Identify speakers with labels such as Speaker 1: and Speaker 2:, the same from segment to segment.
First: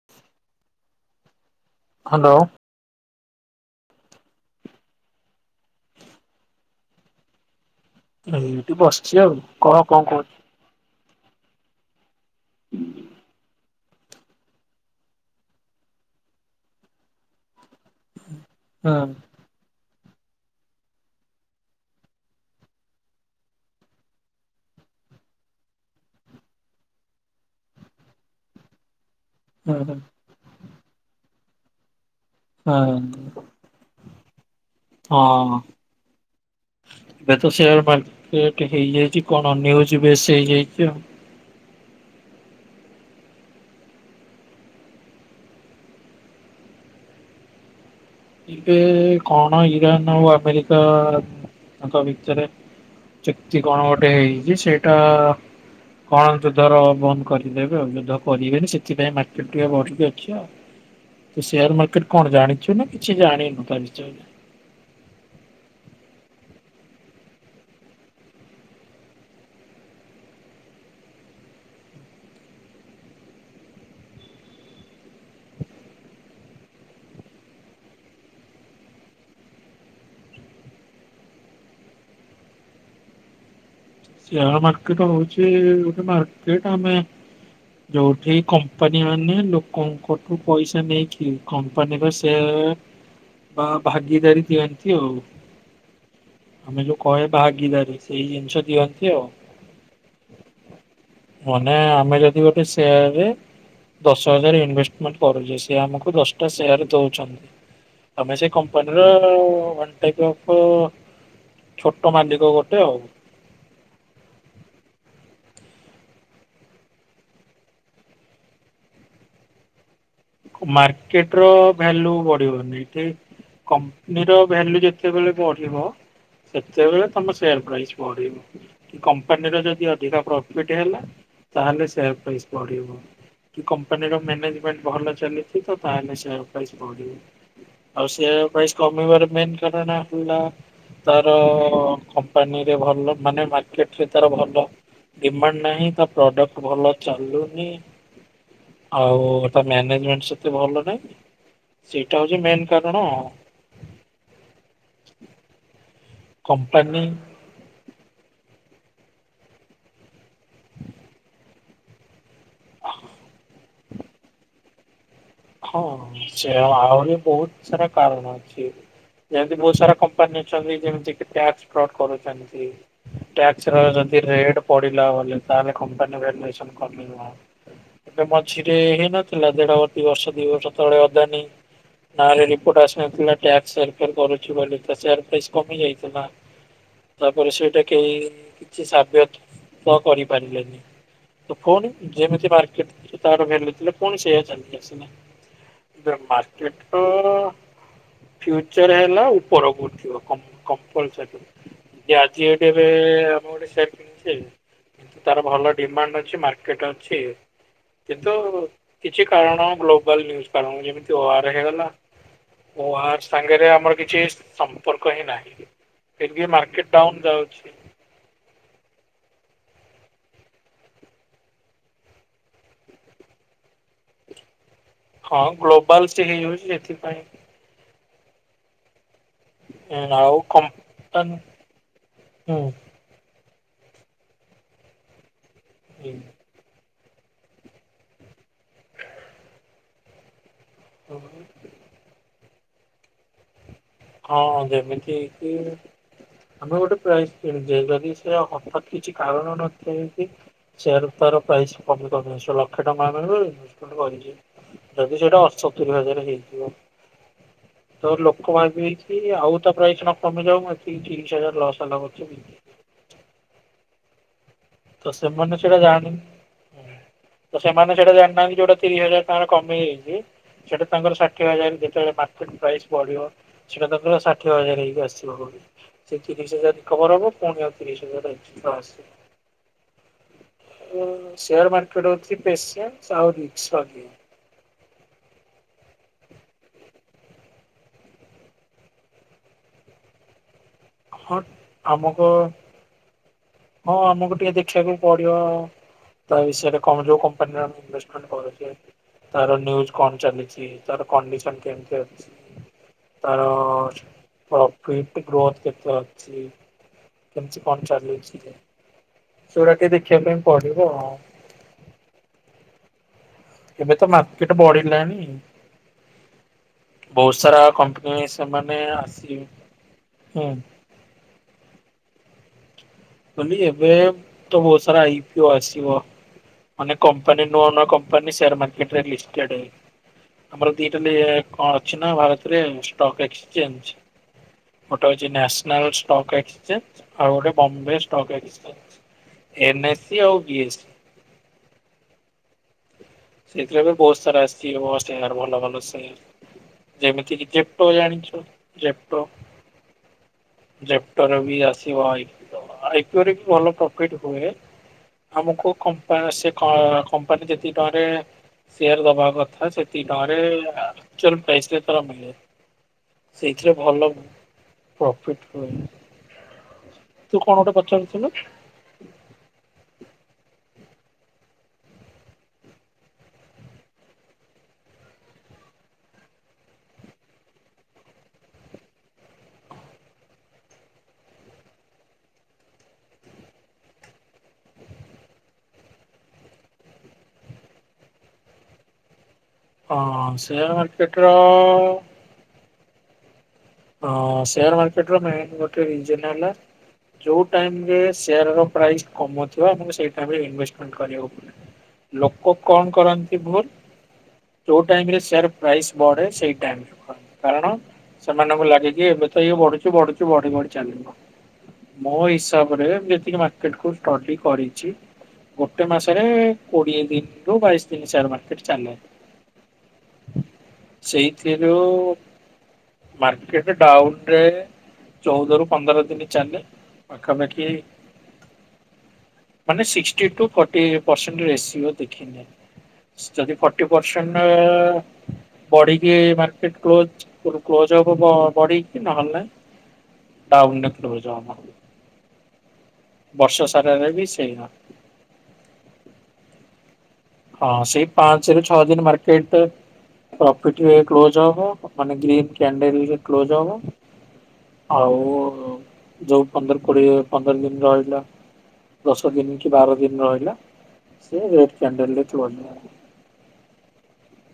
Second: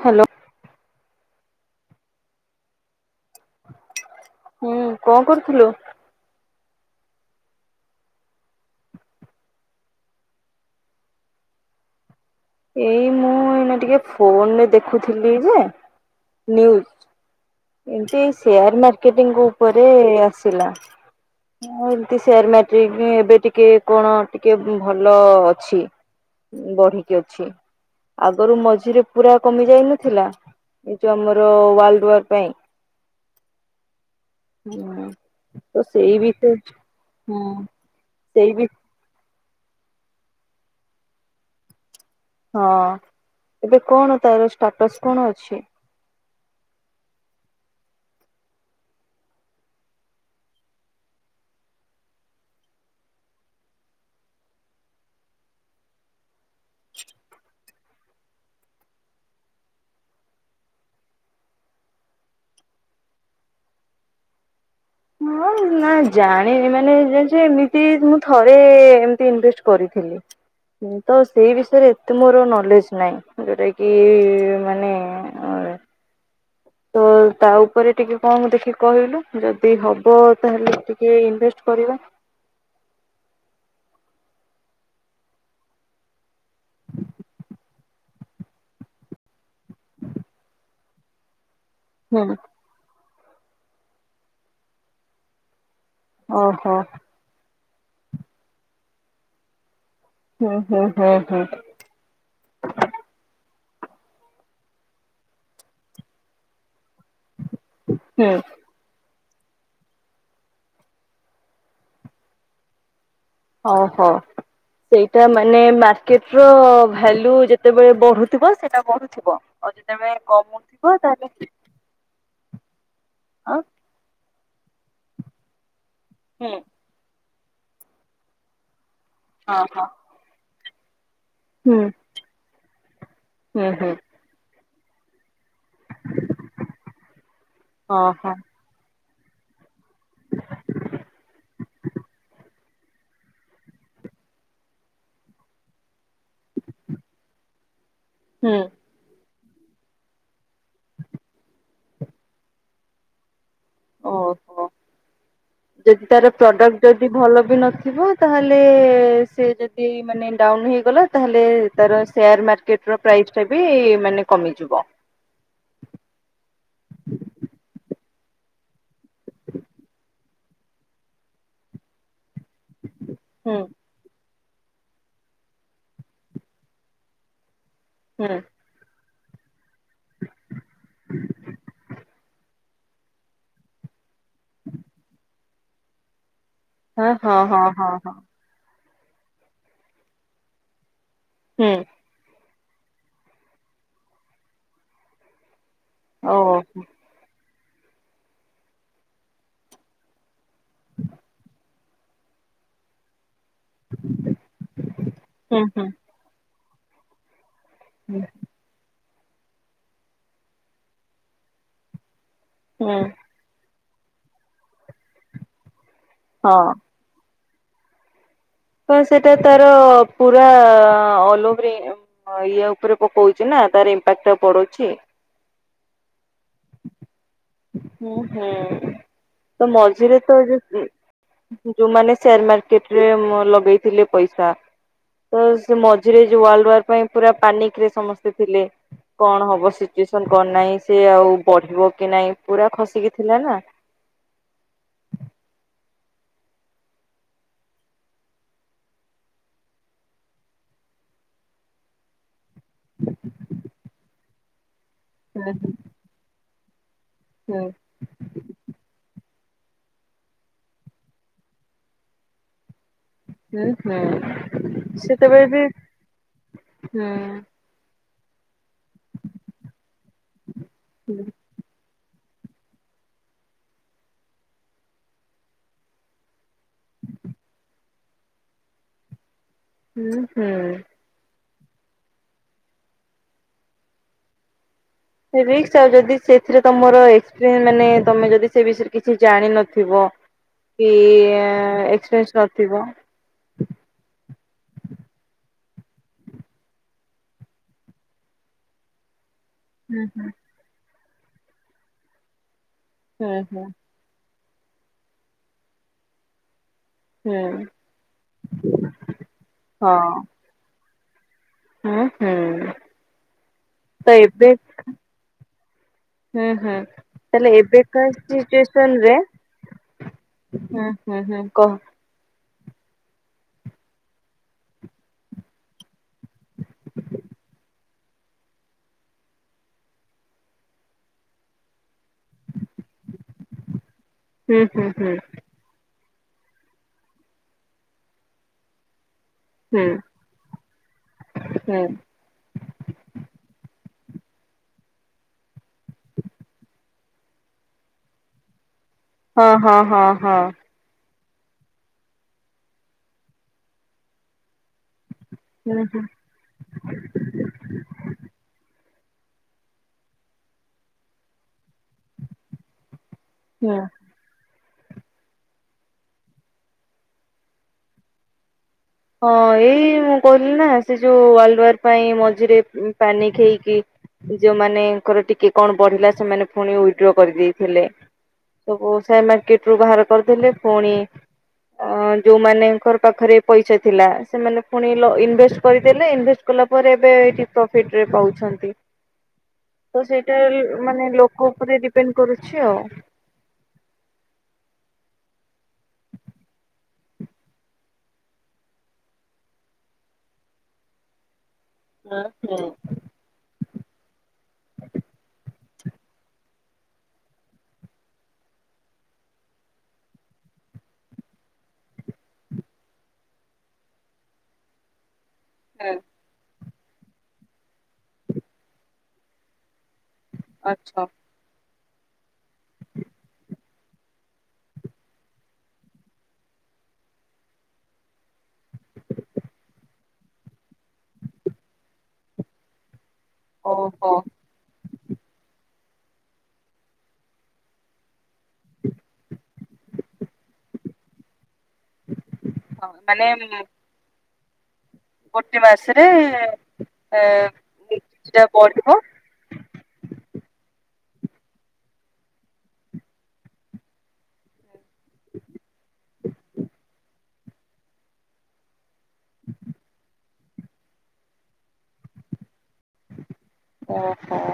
Speaker 1: Hello.
Speaker 2: Hello.
Speaker 1: ହୁଁ କଣ କରୁଥିଲୁ?
Speaker 2: ଏଇଠି ବସିଛି ଆଉ। କହ କଣ କହୁଚୁ?
Speaker 1: ଏଇ ମୁଁ ଏଇନା ଟିକେ ଫୋନରେ ଦେଖୁଥିଲି ଯେ [unintelligible] ଏମିତି ସେୟାର
Speaker 2: ହୁଁ
Speaker 1: ମାର୍କେଟିଙ୍ଗ ଉପରେ ଆସିଲା। ହଁ ଏମିତି ସେୟାର ମାର୍କେଟ ଏବେ ଟିକେ କଣ ଟିକେ ଭଲ ଅଛି। ବଢିକି ଅଛି, ଆଗରୁ ମଝିରେ ପୁରା କମି
Speaker 2: ହୁଁ ହୁଁ
Speaker 1: ଯାଇନଥିଲା? ଏ ଯୋଉ ଆମର ୱାର୍ଲଡ ୱାର ପାଇଁ।
Speaker 2: ହଁ।
Speaker 1: ହଁ ତ ସେଇ ବି ତ
Speaker 2: ଏବେ
Speaker 1: ହୁଁ
Speaker 2: ତ ସେୟାର
Speaker 1: ସେଇ
Speaker 2: ମାର୍କେଟ୍ ହେଇଯାଇଛି କଣ ନିଉଜ୍ ବେଶେ ହେଇଯାଇଚି ଆଉ।
Speaker 1: ହଁ ଏବେ କଣ ତାର ଷ୍ଟାଟସ୍ କଣ ଅଛି?
Speaker 2: ଏବେ କଣ ଇରାନ ଆଉ ଆମେରିକା ତାଙ୍କ ଭିତରେ ଚୁକ୍ତି କଣ ଗୋଟେ ହେଇଚି। ସେଇଟା କଣ ଯୁଦ୍ଧର ବନ୍ଦ କରିଦେବେ। ଏ ଯୁଦ୍ଧ କରିବେନି ସେଥିପାଇଁ ମାର୍କେଟ୍ ଟିକେ ବଢିକି ଅଛି ଆଉ। ତୁ ସେୟାର ମାର୍କେଟ୍ କଣ ଜାଣିଛୁ ନା କିଛି ଜାଣିିନୁ ତା ବିଷୟରେ? ହଁ
Speaker 1: ନା ଜାଣିନି, ମାନେ ଜାଣିଛ ଏମିତି ମୁଁ ଥରେ ଏମତି ଇନଭେଷ୍ଟ କରିଥିଲି। ତ ସେଇ ବିଷୟରେ ଏତେ ମୋର ନଲେଜ୍ ନାଇ। ଯୋଉଟା କି ମାନେ ତ ତା ଉପରେ ଟିକେ କଣ ଦେଖି କହିଲୁ? ଯଦ ତି ହବ ତାହେଲେ ଟିକେ ଇନଭେଷ୍ଟ କରିବା।
Speaker 2: ସେୟାର୍ ମାର୍କେଟ୍ ହଉଛି ଗୋଟେ ମାର୍କେଟ୍ ଆମେ ଯୋଉଠି କମ୍ପାନୀ ମାନେ ଲୋକଙ୍କଠୁ ପଇସା ନେଇକି କମ୍ପାନୀର ସେ
Speaker 1: ହୁଁ
Speaker 2: ବା ଭାଗିଦାରୀ ଦିଅନ୍ତି ଆଉ।
Speaker 1: ଓହୋ
Speaker 2: ଆମେ ଯୋଉ କହେ ଭାଗିଦାରୀ ସେଇ ଜିନିଷ ଦିଅନ୍ତି ଆଉ।
Speaker 1: ହଁ, ହଁ, ହଁ, ହଁ।
Speaker 2: ମାନେ ଆମେ ଯଦି ଗୋଟେ ସେୟାର୍ ରେ ଦଶ ହଜାର ଇନଭେଷ୍ଟମେଣ୍ଟ କରୁଚେ ସେ ଆମକୁ ଦଶଟା ସେୟାର୍ ଦଉଛନ୍ତି।
Speaker 1: ହୁଁ
Speaker 2: ଆମେ ସେ କମ୍ ମ୍ପାନୀର ୱାନ୍ ଟାଇପ୍ ଅଫ୍ ଛୋଟ ମାଲିକ ଗୋଟେ ଆଉ।
Speaker 1: ଓ ହୋ। ସେଇଟା ମାନେ ମାର୍କେଟ୍ ର ଭେଲ୍ୟୁ ଯେତେବେଳେ ବଢୁଥିବ ସେଟା ବହୁ ତ ଥିବ। ଓ ଯେତେବେଳେ କମ୍
Speaker 2: ମାର୍କେଟ୍ ର ଭେଲ୍ୟୁ ବଢିବନି। ଏଠି
Speaker 1: ହଁ
Speaker 2: କମ୍ପନୀର ଭେଲ୍ୟୁ ଯେତେବେଳେ ବଢିବ
Speaker 1: ହୁଁ
Speaker 2: ସେ ସେତେବେଳେ ତୋମ ସେୟାର୍ ପ୍ରାଇସ୍ ବଢିବ। କି କମ୍ପାନୀର
Speaker 1: ହଁ
Speaker 2: ଯଦି
Speaker 1: ହଁ
Speaker 2: ଅଧିକା ପ୍ରଫିଟ୍ ହେଲା।
Speaker 1: ହୁଁ।
Speaker 2: ତାହେଲେ ସେୟାର୍ ପ୍ରାଇସ୍ ବଢ଼ିବ। କି
Speaker 1: ହୁଁ ହୁଁ
Speaker 2: କମ୍ପାନୀର ମ୍ୟାନେଜମେଣ୍ଟ ଭଲ ଚାଲେ ସିତ ତାହେଲେ ସେୟାର୍ ପ୍ରାଇସ୍ ବଢିବ। ଆଉ
Speaker 1: ଓହୋ
Speaker 2: ସେୟାର୍ ପ୍ରାଇସ୍ କମିବାର ମେନ୍ କାରଣ ହେଲା ତାର କମ୍ପାନୀରେ ଭଲ ମାନେ ମାର୍କେଟ୍ ରେ ତାର ଭଲ ଡିମାଣ୍ଡ ନାହିଁ, ତା ପ୍ରଡକ୍ଟ ଭଲ ଚାଲୁନି।
Speaker 1: ହୁଁ।
Speaker 2: ଆଉ ତା ମାନେଜମେଣ୍ଟ ସେତେ ଭଲ ନାହିଁ। ସେଇଟା ହଉଛି ମେନ୍ କାରଣ।
Speaker 1: ଓହୋ! ଯଦି ତାର ପ୍ରଡକ୍ଟ
Speaker 2: କମ୍ପାନୀ
Speaker 1: ଯଦି ଭଲ ବି ନଥିବ ତାହେଲେ ସେ ଯଦି ମାନେ ଡାଉନ୍ ହେଇଗଲା। ତାହେଲେ ତାର ସେୟାର୍ ମାର୍କେଟ୍ ର ପ୍ରାଇସ୍ ଟା ବି ମାନେ କମିଯିବ।
Speaker 2: ହଁ, ହଁ ସେୟା ଆହୁରି ବହୁତ ସାରା କାରଣ ଅଛି। ଯେମିତି ବହୁତ ସାରା କମ୍ପାନୀ ଅଛନ୍ତି ଯେମିତି କି ଟ୍ୟାକ୍ସ ଫ୍ରଟ୍ କରୁଛନ୍ତି।
Speaker 1: ହୁଁ
Speaker 2: ଟ୍ୟାକ୍ସର ଯଦି ରେଡ୍ ପଡିଲା ଭଲେ ତାହେଲେ କମ୍ପାନୀ ଭେଲୁଏସନ୍ କମିବ। ଯୋଉ
Speaker 1: ହୁଁ
Speaker 2: ମଝି ଯେ ହେଇନଥିଲା ଦେଢବ ଦି ବର୍ଷ ଦି ବର୍ଷ ତଳେ ଆଦାନୀ ନହେଲେ ରିପୋର୍ଟ ଆସିନଥିଲା ଟ୍ୟାକ୍ସ ହେର୍ ଫେର୍ କରୁଛି ବୋଲି। ତ ସେୟାର୍ ପ୍ରାଇସ୍ କମି ଯାଇଥିଲା।
Speaker 1: ହଁ ହଁ
Speaker 2: ତାପରେ
Speaker 1: ହଁ
Speaker 2: ସେଇଟା
Speaker 1: ହଁ
Speaker 2: କେଇ
Speaker 1: ହଁ
Speaker 2: କିଛି ସାବ୍ୟଥ ତ କରିପାରଲେନି। ତ
Speaker 1: ହୁଁ
Speaker 2: ଫୁଣି ଯେମିତି ମାର୍କେଟ୍ ତାର ଭେଲ୍ୟୁ ଥିଲା ପୁଣି ସେୟା ଚାଲିଲା। ସେମା ଯୋ
Speaker 1: ଓହୋ
Speaker 2: ମାର୍କେଟ୍ ର ଫ୍ୟୁଚର୍ ହେଲା ଉପରକୁ ଉଠିବ କମ୍ପ କମ୍ପଲସରୀ। ଯେ ଆଜି ଏଇଠି ଏବେ ଓଡିଶା କିଣିଛି କିନ୍ତୁ ତାର
Speaker 1: ହୁଁ
Speaker 2: ଭଲ
Speaker 1: ହୁଁ
Speaker 2: ଡିମାଣ୍ଡ ଅଛି ମାର୍କେଟ ଅଛି।
Speaker 1: ହୁଁ
Speaker 2: କିନ୍ତୁ କିଛି କାରଣ ଗ୍ଲୋବାଲ୍ କାରଣ ଯେମିତି ଓଆର ହେଇଗଲା।
Speaker 1: ହୁଁ
Speaker 2: ଓଆର ସାଙ୍ଗରେ ଆମର କିଛି ସମ୍ପର୍କ ହିଁ ନାହିଁ ଏବେ
Speaker 1: ହଁ।
Speaker 2: ମାର୍କେ ଡାଉନ୍ ଯାଉଛି।
Speaker 1: କଣ ସେଟା ତାର ପୁରା ଅଲଓଭର୍। ହଁ ଇଏ ଉପରେ ପକଉଛି ନା ତାର ଇମ୍ପାକ୍ଟ ଟା ପଡୁଛି।
Speaker 2: ହଁ ଗ୍ଲୋବାଲଷ୍ଟି ହେଇଯାଉଛି ସେଥିପାଇଁ।
Speaker 1: ହୁଁ ହୁଁ। ତ ମଝିରେ ତ
Speaker 2: ଆଉ କମ୍ପାନୀ
Speaker 1: ଜୁମାନେ ଶେୟାର ମାର୍କେଟ। ଲଗେଇଥିଲେ ପଇସା ତ ସେ ମଝିରେ ୱାର୍ଲଡ ୱାର ପାଇଁ ପୁରା ପାନିକରେ ସମସ୍ତେ ଥିଲେ କଣ ହବ ସିଚୁଏସନ କଣ ନାହିଁ ସେ ଆଉ
Speaker 2: ହୁଁ।
Speaker 1: ବଢିବ। କି ନାଇଁ ପୁରା ଖସିକି ଥିଲା ନା।
Speaker 2: ହଁ ଯେମିତି କି ଆମେ ଗୋଟେ ପ୍ରାଇଜ କିଣିଛେ ଯଦି ସେ ହଠତ୍ କିଛି କାରଣ ନଥାଏ କି। ସେୟାର ତାର ପ୍ରାଇଜ କମି କମ ଲକ୍ଷେ ଟଙ୍କା ଆମ [unintelligible] କରିକି। ଯଦି ସେଇଟା
Speaker 1: ହୁଁ
Speaker 2: ଆଠ ସତୁରି ହଜରେ ହେଇଥିବ।
Speaker 1: ହୁଁ।
Speaker 2: ତୋ ଲୋକ ଭାବିକି ହେଇଛି ଆଉ ତା ପ୍ରାଇସ ନା କମିଯାଉ ଏତିକି ତିରିଶ ହଜାର ଲସ୍ ହେଲେ ହବ କେମିତି।
Speaker 1: ହୁଁ ହୁଁ
Speaker 2: ତ
Speaker 1: ସେତେବେଳେ
Speaker 2: ସେମାନେ
Speaker 1: ବି
Speaker 2: ସେଇଟା ଜାଣି
Speaker 1: ହୁଁ।
Speaker 2: ତ ସେମାନେ ସେଇଟା ଜାଣିନାହାନ୍ତି ଯୋଉଟା ତିରିଶ ହଜାର ଟଙ୍କା କମଯାଇଛି ସେଟା ତାଙ୍କର ସାଠି କିଏ ବା ଜାଣିଛି ମାର୍କେଟ ପ୍ରାଇସ୍ ବଢିବ ସେଇଟା ତାଙ୍କର ଷାଠିଏ ହଜାର ହେକି ଆସିବ ବଢ଼ିକି। ସେ ତିରିଶ ହଜାର ରିକୋଭୋର ହବ ପୁଣି ଆଉ ତିରିଶ ହଜାର ଆସିବ।
Speaker 1: ହୁଁ ହୁଁ।
Speaker 2: ଶେଆର ମାର୍କେଟ ହଉଛି ପେଶିଆର ଆଉ ମିଛ ଇଏ
Speaker 1: ସେ ରିକ୍ ସି ଆଉ ଯଦି ସେଥିରେ ତମର ଏକ୍ସପିରିସ ମାନେ ତମେ ଯଦି ସେ ବିଷୟରେ କିଛି ଜାଣିନଥିବ।
Speaker 2: ହଁ
Speaker 1: କିଏ
Speaker 2: ଆମକୁ
Speaker 1: ଏକ୍ସପ୍ରେସ ଧରିଥିବ।
Speaker 2: ହଁ ଆମକୁ ଟିକେ ଦେଖିବାକୁ ପଡିବ ଆଉ। ତା ବିଷୟରେ କଣ ଯୋଉ କମ୍ପାନୀରେ ଆଉ ଇନେଷ୍ଟମେଣ୍ଟ କରୁଛେ ତାର ନ୍ୟୁଜ
Speaker 1: ହୁଁ
Speaker 2: କଣ
Speaker 1: ହୁଁ।
Speaker 2: ଚାଲିଛି ତାର କଣ୍ଡିସନ କେମତି ଅଛି?
Speaker 1: ହୁଁ
Speaker 2: ତାର
Speaker 1: ହୁଁ
Speaker 2: ପ୍ରଫିଟ ଗ୍ରୋଥ କେତେ ଅଛି
Speaker 1: ହୁଁ
Speaker 2: କେମିତି କଣ ଚାଲିଛି। ସେଇଗୁଡା ଟିକେ
Speaker 1: ହଁ
Speaker 2: ଦେଖିବା ପାଇଁ ପଡିବ ଆଉ।
Speaker 1: ହୁଁ ହୁଁ।
Speaker 2: ଏବେ ତ ମାର୍କେଟ ବଢିଲାଣିି।
Speaker 1: ହୁଁ ହୁଁ।
Speaker 2: ବହୁତ
Speaker 1: ତାହେଲେ
Speaker 2: ସାରା
Speaker 1: ଏବେକା
Speaker 2: କମ୍ପାନୀ ସେମାନେ
Speaker 1: ସିଚୁଏସନ ରେ
Speaker 2: ଆସିବେ ହୁଁ।
Speaker 1: ହୁଁ ହୁଁ ହୁଁ କହ?
Speaker 2: ବୋଲି ଏବେ ତ ବହୁତ ସାରା ଆଇ ପିଓ ଆସିିବ। ମାନେ କମ୍ପାନୀ ନୂଆ ନୂଆ କମ୍ପାନୀ ସେୟାର ମାର୍କେଟ ରେ ଲିଷ୍ଟଟେଡ୍‌। ଆମର ଦିଟା ଲେ କଣ ଅଛି ନା ଭାରତରେ ଷ୍ଟକ୍ ଏକ୍ସଚେଞ୍ଜ।
Speaker 1: ହୁଁ ହୁଁ
Speaker 2: ଗୋଟେ
Speaker 1: ହୁଁ
Speaker 2: ହଉଛି ନ୍ୟସନାଲ ଷ୍ଟକ ଏକ୍ସଚେଞ୍ଜ ଆଉ ଗୋଟେ ବମ୍ବେ ଷ୍ଟକ୍ ଏକ୍ସଚେଞ୍ଜ
Speaker 1: ହୁଁ
Speaker 2: ଏନ୍ଏସି ଆଉ ବି ଏସ୍।
Speaker 1: ହୁଁ।
Speaker 2: ସେଇଥିରେ ଏବେ ବହୁତ ସାରା ଆସିଛି [unintelligible] ଭଲ ଭଲ ସେୟାର। ଯେମିତି କିି ଜେପଟୋ ଜାଣିଛ ଜେପଟ୍ରୋ।
Speaker 1: ହଁ ହଁ ହଁ ହଁ।
Speaker 2: ଜେପଟୋରେ ବି ଆସିବ ଇପ-ଇପଟୋ ରେ ବି ଭଲ ପ୍ରଫିଟ ହୁଏ। ଆମକୁ
Speaker 1: ହୁଁ ହୁଁ
Speaker 2: କମ୍ପା ସେ କମ୍ପାନୀ ଯେତିକି ଟଙ୍କା ସେୟାର ଦବା କଥା ସେତିକି ଟଙ୍କରେ ଏକ୍ଟୁଆଲ ପ୍ରାଇଜ୍ ତର ମିଳେ। ସେଇଥିରେ
Speaker 1: ହୁଁ।
Speaker 2: ଭଲ। ପ୍ରଫିଟ ହୁଏ ତୁ କଣ ଗୋଟେ ପଚାରୁଥିଲୁ?
Speaker 1: ହଁ ଏଇ ମୁଁ କହିଲି ନା ସେ ଯୋଉ ୱାର୍ଲ ୱାର ପାଇଁ ମଝିରେ ପାନିକ ହେଇକି। ଯୋଉ ମାନେଙ୍କର ଟିକେ କଣ ବଢିଲା ସେମାନେ ଉଇଡ୍ରୋ କରିଦେଇଥିଲେ। ସବୁ ସେୟାର ମାର୍କେଟ ରୁ ବାହାର କରିଦେଲେ ପୁଣି ଅ ଯୋଉ ମାନଙ୍କର ପାଖରେ ପଇସା ଥିଲା ସେମାନେ ପୁଣି ଇନଭେଷ୍ଟ କରିଦେଲେ ଇନଭେଷ୍ଟ କଲା ପରେ ଏବେ ଏଇଠି ପ୍ରଫିଟ ରେ ପାଉଛନ୍ତି।
Speaker 2: ହଁ
Speaker 1: ତ ସେଇଟା
Speaker 2: ସେୟାର
Speaker 1: ମାନେ
Speaker 2: ମାର୍କେଟ ର
Speaker 1: ଲୋକ ଉପରେ ଡିପେଣ୍ଡ କରୁଛି ଆଉ।
Speaker 2: ହଁ ସେୟାର ମାର୍କେଟ ର ମେନ୍ ଗୋଟେ ରିଜିନ ହେଲା ଯଉ ଟାଇମ ରେ ସେୟାର ର ପ୍ରାଇସ୍ କମ ଥିବ ଆମ ସେଇ ଟାଇମ ରେ ଇନଭେଷ୍ଟ କରିବାକୁ
Speaker 1: ହୁଁ
Speaker 2: ପଡିବ ଲୋକ
Speaker 1: ହୁଁ ହୁଁ
Speaker 2: କଣ କରନ୍ତି ଭୁଲ ଯୋଉ ଟାଇମରେ ସେୟାର ପ୍ରାଇସ୍ ବଢେ ସେଇ ଟାଇମ କରନ୍ତି କାରଣ ସେମାନଙ୍କୁ ଲାଗେ କି ଏବେ ତ ଇଏ ବଢୁଚି ବଢୁଚୁ ବଢି ବଢି ଚାଲିବ। ମୋ ହିସାବରେ ଯେତିକି ମାର୍କେଟ କୁ ଷ୍ଟଡି କରିଛି। ଗୋଟେ ମାସରେ କୋଡିଏ ଦିନରୁୁ ବାଇଶ ଦିନ ସେୟାର ମାର୍କେଟ ଚାଲେ।
Speaker 1: ଅଛ।
Speaker 2: ସେ ଯୋର ମାର୍କେଟ ଡାଉନ ରେ ଚଉଦ ର ପନ୍ଦର ଦିନ ଚାଲେ। ପାଖାପଖି ମାନେ ସିକ୍ଟି ଫଟି ପରସେଣ୍ଟ ରେସିପିର ଦେଖେଇବେ। ଯଦି ଫର୍ଟି
Speaker 1: ଓହୋ
Speaker 2: ପରସେଣ୍ଟ ବଢିକି ମାର୍କେଟ୍ କ୍ଲୋଜ୍ କ୍ଲୋଜ ହବ ବଢିକି ନହେଲେ ଡାଉନରେ କ୍ଲୋଜ୍‌ ହଵ।
Speaker 1: ହୁଁ [unintelligible]
Speaker 2: ବର୍ଷ ସାରାରେ ବି ସେଇଆ।
Speaker 1: ଗୋଟେ ମାସରେ ଏ
Speaker 2: ହଁ ସେଇ
Speaker 1: କିଛିଟା
Speaker 2: ପାଞ୍ଚରୁ ଛଅ
Speaker 1: ବଢିବ
Speaker 2: ଦିନ ମାର୍କେଟେ। ପ୍ରଫିଟି କ୍ଲୋଜ୍‌ ହବ ମାନେ ଗ୍ରୀନ କ୍ୟାଣ୍ଡେଲ କ୍ଲୋଜ ହବ। ଆଉ ଯୋଉ ପନ୍ଦର କୋଡିଏ ପନ୍ଦର ଦିନ ରହିଲା। ଦଶ ଦିନ କି ବାର ଦିନ ରହିଲା ସେ ରେଡ୍‌ କ୍ୟାଣ୍ଡେଲରେ ତୁଳ ନିୟ।
Speaker 1: ଓହୋ।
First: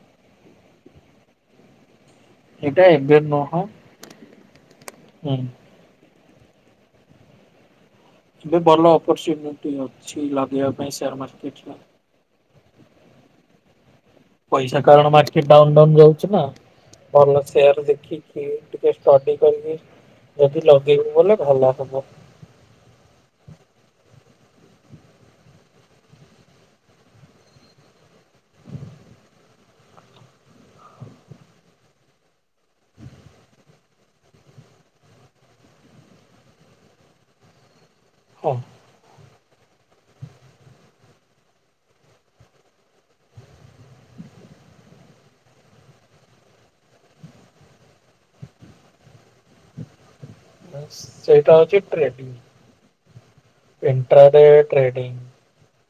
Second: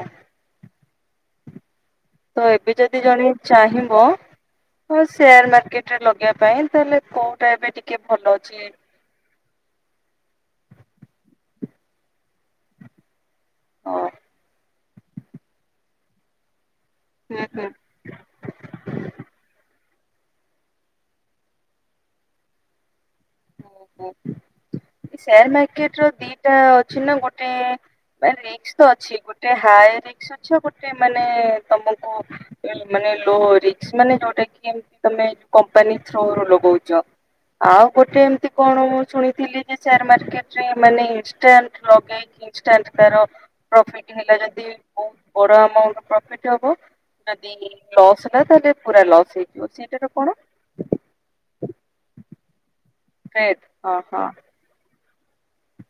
Speaker 1: ତ ଏବେ
Speaker 2: ଏଇଟା
Speaker 1: ଯଦି ଜଣେ
Speaker 2: ନୁହଁ
Speaker 1: ଚାହିଁବ ତ
Speaker 2: ହୁଁ
Speaker 1: ସେୟାର ମାର୍କେଟ ଟ୍ରେ ଲଗେଇବା ପାଇଁ ତାହେଲେ କୋଉଟା ଏବେ ଟିକେ ଭଲ
Speaker 2: ଏବେ
Speaker 1: ଅଛି?
Speaker 2: ଭଲ ଅପରଚୁନିଟି ଅଛି ଲଗେଇବା ପାଇଁ ସେୟାର ମାର୍କେଟରେ।
Speaker 1: ଅ।
Speaker 2: ପଇସା କାରଣ ମାର୍କେଟ ଡାଉନଡାଉ ଯାଉଛି ନା ଭଲ
Speaker 1: ହୁଁ ହୁଁ
Speaker 2: ସେୟାର ଦେଖି ଟିକେ ଷ୍ଟଡି କରିକି ଯଦି ଲଗେଇବୁ ବୋଲେ ଭଲ ହବ।
Speaker 1: ଓହୋ ସେୟାର ମାର୍କେଟ ର ଦିଟା ଅଛି ନା ଗୋଟେ ମାନେ ରିକ୍ସ୍ତ ଅଛି ଗୋଟେ ହାଇ ରିକ୍୍ସ ଆଉ ଗୋଟେ ମାନେ ତମକୁ ମାନେ ଲୋ ରିକ୍ସ୍ର ମାନେ ଯୋଉଟା କି ତମେ କମ୍ପାନୀଥ୍ରୋ ରେ ଲଗଉଚ଼। ଆଉ ଗୋଟେ ଏମିତି
Speaker 2: ହଁ
Speaker 1: କଣ ମୁଁ ଶୁଣି ଥିଲି ଯେ ସେୟାର ମାର୍କେଟ ରେ ମାନେ ଇନ୍‌ଷ୍ଟା ବ୍ଲଲକ୍। ଇଷ୍ଟା ତାର ପ୍ରଫିଟ ହେଲା ଯଦି ବ ବଡ ଆ ପ୍ରଫିଟ ହବ ଯଦି। ଲସ୍ ଟ ତାହଲେ ପୁରା ଲସ୍ ହେଇଯିବ ସେଇଟାର କଣ?
Speaker 2: ସେଇଟା ହଉଚି ଟ୍ରେଡ
Speaker 1: ଟ୍ରେଡ ହଁ
Speaker 2: ଇଣ୍ଟ।
Speaker 1: ହଁ
Speaker 2: ରେ ଟ୍ରେଡ୍‌।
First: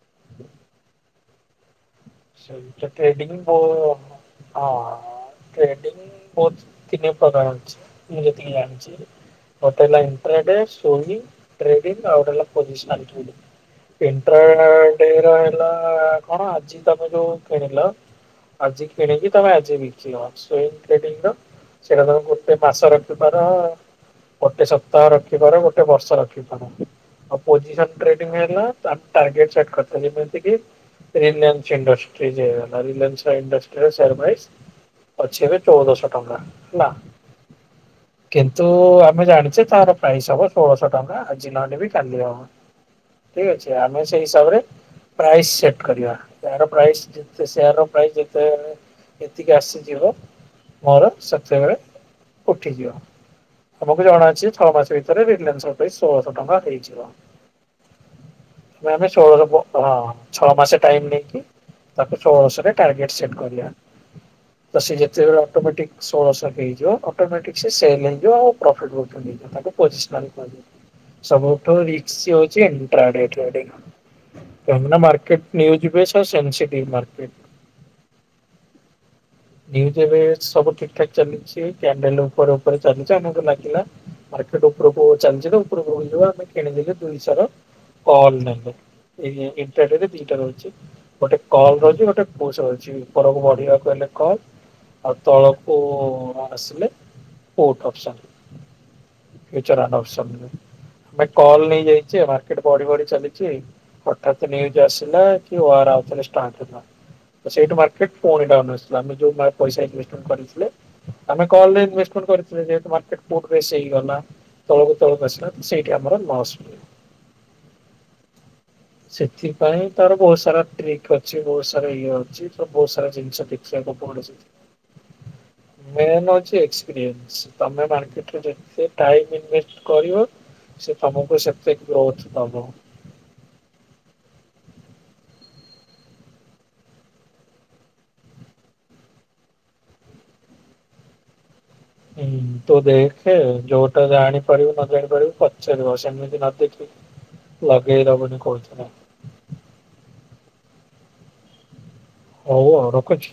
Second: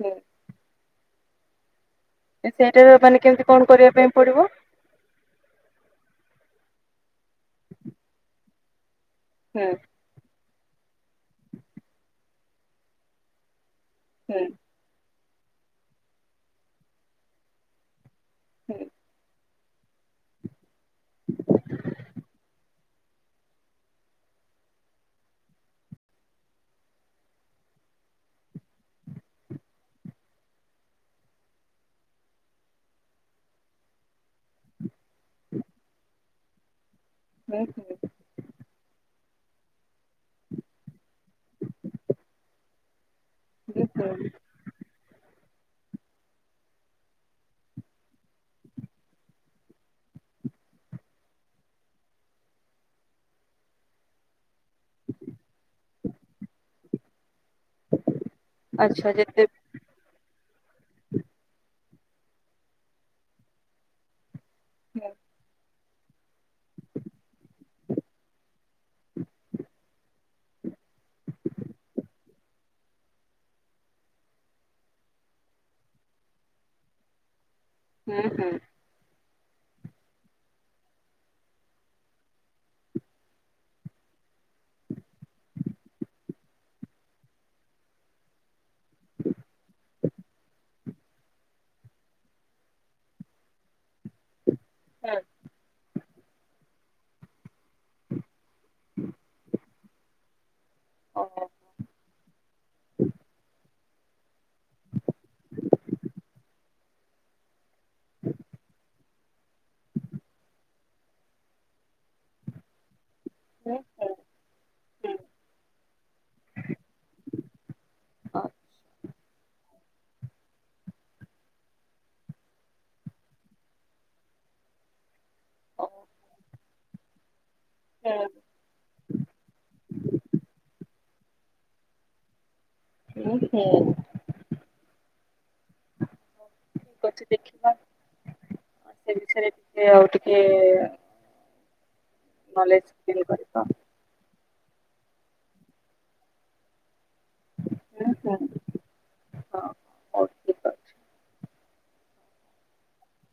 Speaker 1: ହୁଁ।
Speaker 2: ସେଇଟ
Speaker 1: ସେଇଟାର ମାନେ
Speaker 2: ଟ୍ରେଡିଂ
Speaker 1: କେମିତି
Speaker 2: ବୋ
Speaker 1: କଣ କରିବା ପାଇଁ ପଡିବ
Speaker 2: ହଁ। ଟ୍ରେଡି ବହୁତ ତିନି ପ୍ରକାର ଅଛି ମୁଁ ଯେତିକି ଜାଣିଛି
Speaker 1: ହୁଁ।
Speaker 2: Hotel line. Trade so trading ଆଉେ ପୋଜିିସନ୍ ଆ ଏଣ୍ଟର।
Speaker 1: ହୁଁ
Speaker 2: ଡେର ହେଲା କଣ ଆଜି ତମେ ଯୋଉ କିଣିଲ
Speaker 1: ହୁଁ
Speaker 2: ଆଜି କିଣିକି ତମେ ଆଜି ବି ର ସେଟା ତମ ଗୋଟେ ମାସ ରଖିବାର ଗୋଟେ ସପ୍ତାହ ରଖିପର ଗୋଟେ ବର୍ଷ ରଖିପାର। ଆଉ ପୋଜିସନ ଟେଡି ହେଲା ଟଗେଟ କରି ଯେମତି ରେଲିଆ ଇଣ୍ଡଷ୍ଟ୍ରି ଯେ ରିଲୟନ୍ସ ଇଣ୍ଡଷ୍ଟ୍ରି ସେରମାଇସ ପଛେ ଏବେ ଚଉଦଶହ ଟଙ୍କା ନା ହେଲା।
Speaker 1: ବ [inaudible]
Speaker 2: କିନ୍ତୁ ଆମେ ଜାଣିଛେ ତାର ପ୍ରାଇସ୍ ହବ ଷୋଳଶହ ଟଙ୍କା ଆଜି ନହେଲେ ବି କାଲି ହବ। ଠିକ
Speaker 1: ହୁଁ
Speaker 2: ଅଛି
Speaker 1: ହୁଁ
Speaker 2: ଆମେ ସେଇ
Speaker 1: ହୁଁ
Speaker 2: ହିସାବରେ ପ୍ରାଇସ ସେଟ କରିବା। ସୋର ପ୍ରାଇ ଯେେ ସେୟାର ର ପ୍ରାଇସ୍ ଯେତେ ଏତିକି ଆସିଯିବ ମୋର ସେତେବେଳେ ଉଠିଯିବ। ଆମକୁ ଜଣାଅଛି ଛଅ ମାସ ଭିତରେ ରିଲାନ୍ସ ର ପାଇଁ ଷୋଳଶହ ଟଙ୍କା ହେଇଯିବ। ଆମେ
Speaker 1: ଆଚ୍ଛା
Speaker 2: ଷୋଳଶ
Speaker 1: ଯେତେ
Speaker 2: ହଁ ଛଅ ମାସେ ଟାଇମ ନେଇ ତାକୁ ଷୋଳରେ ଟାର୍ଗେଟ ସେଟ କରିବା ସେ
Speaker 1: ହୁଁ
Speaker 2: ଯେତେ ଅଟୋମେଟିକ ଷୋଳଶହ ହେଇଯିବ ଅଟୋମେଟିକ ସେ ସେଲ ହେଇଯିବ ଆଉ ପ୍ରଫିଟ୍ ମଧ୍ୟ ମିଳିଯିବ ତାକୁ ପୋଜଶୋନାଲ କୁହାଯି ସବୁଠୁ ରିକ୍ ହଉଛି କାହିଁକି ନା ମାର୍କଟ ନନ୍ୟୁଜ ବିଛ ସେନ୍ସିଟି ମାାର୍କଟ।
Speaker 1: ହୁଁ ହୁଁ।
Speaker 2: ନ୍ୟୁଜ ଏବେ ସବୁ ଠିକ ଠାକ ଚାଲିଛି କ୍ୟାଣ୍ଡେଲ ଉପରେ ଉପରେ ଚାଲିଛି ଆମକୁ ଲାଗିଲା ମାର୍କେଟ ଉପରକୁ ଚାଲିଛି ତ ଉପରକୁ ବଯିବ ଆମେ କିଣିଦେଲେ ଦୁଇଶର କଲ ନେ ଏଇଇଟାଟ ଦିଟା ରହୁଛି ଗୋଟେ କଲ ରହିଛି ଗୋଟେ ପୋଷ ରହିଛି ଉପରକୁ ବଢିବାକୁ ହେଲେ କଲ ଆ ତଳପ ମାନସିଲ କଉଠ ଅପସନ।
Speaker 1: ହୁଁ।
Speaker 2: ଆମେ କଲ ନେଇ ଯାଇଛେ ବଢି ବଢି ଚାଲିଛି। ନ୍ୟୁଜ୍ ଆସିଲା କି ଓ ଆଥିଲେଷ୍ଟାର୍ ହେଲା ସେଇଠ ମ ସେ ପୁଣି ଡାଉନ୍ ଅସିଲ ଯଉ ପଇସା ଇଷ୍ଟମ କରିଥିଲେ ଆେ କଇମ ଟରେ ସେଇ ଗଲା ତଳକୁ ତଳକୁ ଆସିଲା ସେଇଠି ଆମର ନସ ମି
Speaker 1: ଆ [inaudible]
Speaker 2: ସେଥିପାଇଁ ତାର ବହୁତ ସାରା ଫିକ ଅଛି ବହୁତ ସାରା ଇଏ ଅଛି ତୁ ବହୁତ ସାରା ଜିନିଷ ଦେଖିବାକୁ ପଡଛି। ମେନ୍ ହଉଛି ଏସପିରିଏନ୍ସ ତମେ ମାର୍କେଟରେ ଯେ ଟାଇମ ଇନଭେଷ୍ଟ କର ସେ ତମକୁ ସେତକ ରଥ ତବ।
Speaker 1: ହଁ ହୁ। ହ ଠିକ ଅଛି ଦେଖିବା [unintelligible] ସେ ବିଷୟରେ ଟିକେ ଆଉ ଟିକେ
Speaker 2: ହୁଁ ତୁ
Speaker 1: ନଲେଜ ଗେନ୍
Speaker 2: ଦେଖେ
Speaker 1: କରିବା।
Speaker 2: ଯୋ ଜାଣିପାରିବୁ ନ ଜାଣି ପାରିବୁ ପଚାରିବ ସେମିତି ନ ଦେଖି
Speaker 1: ହୁଁ
Speaker 2: ଲଗେଇଦ
Speaker 1: ହୁଁ
Speaker 2: ବୋଲି କହୁଥିରେ।
Speaker 1: ହଁ ହଉ ଠିକଛି [inaudible]
Speaker 2: ହଉ ହଉ ରଖୁଛି।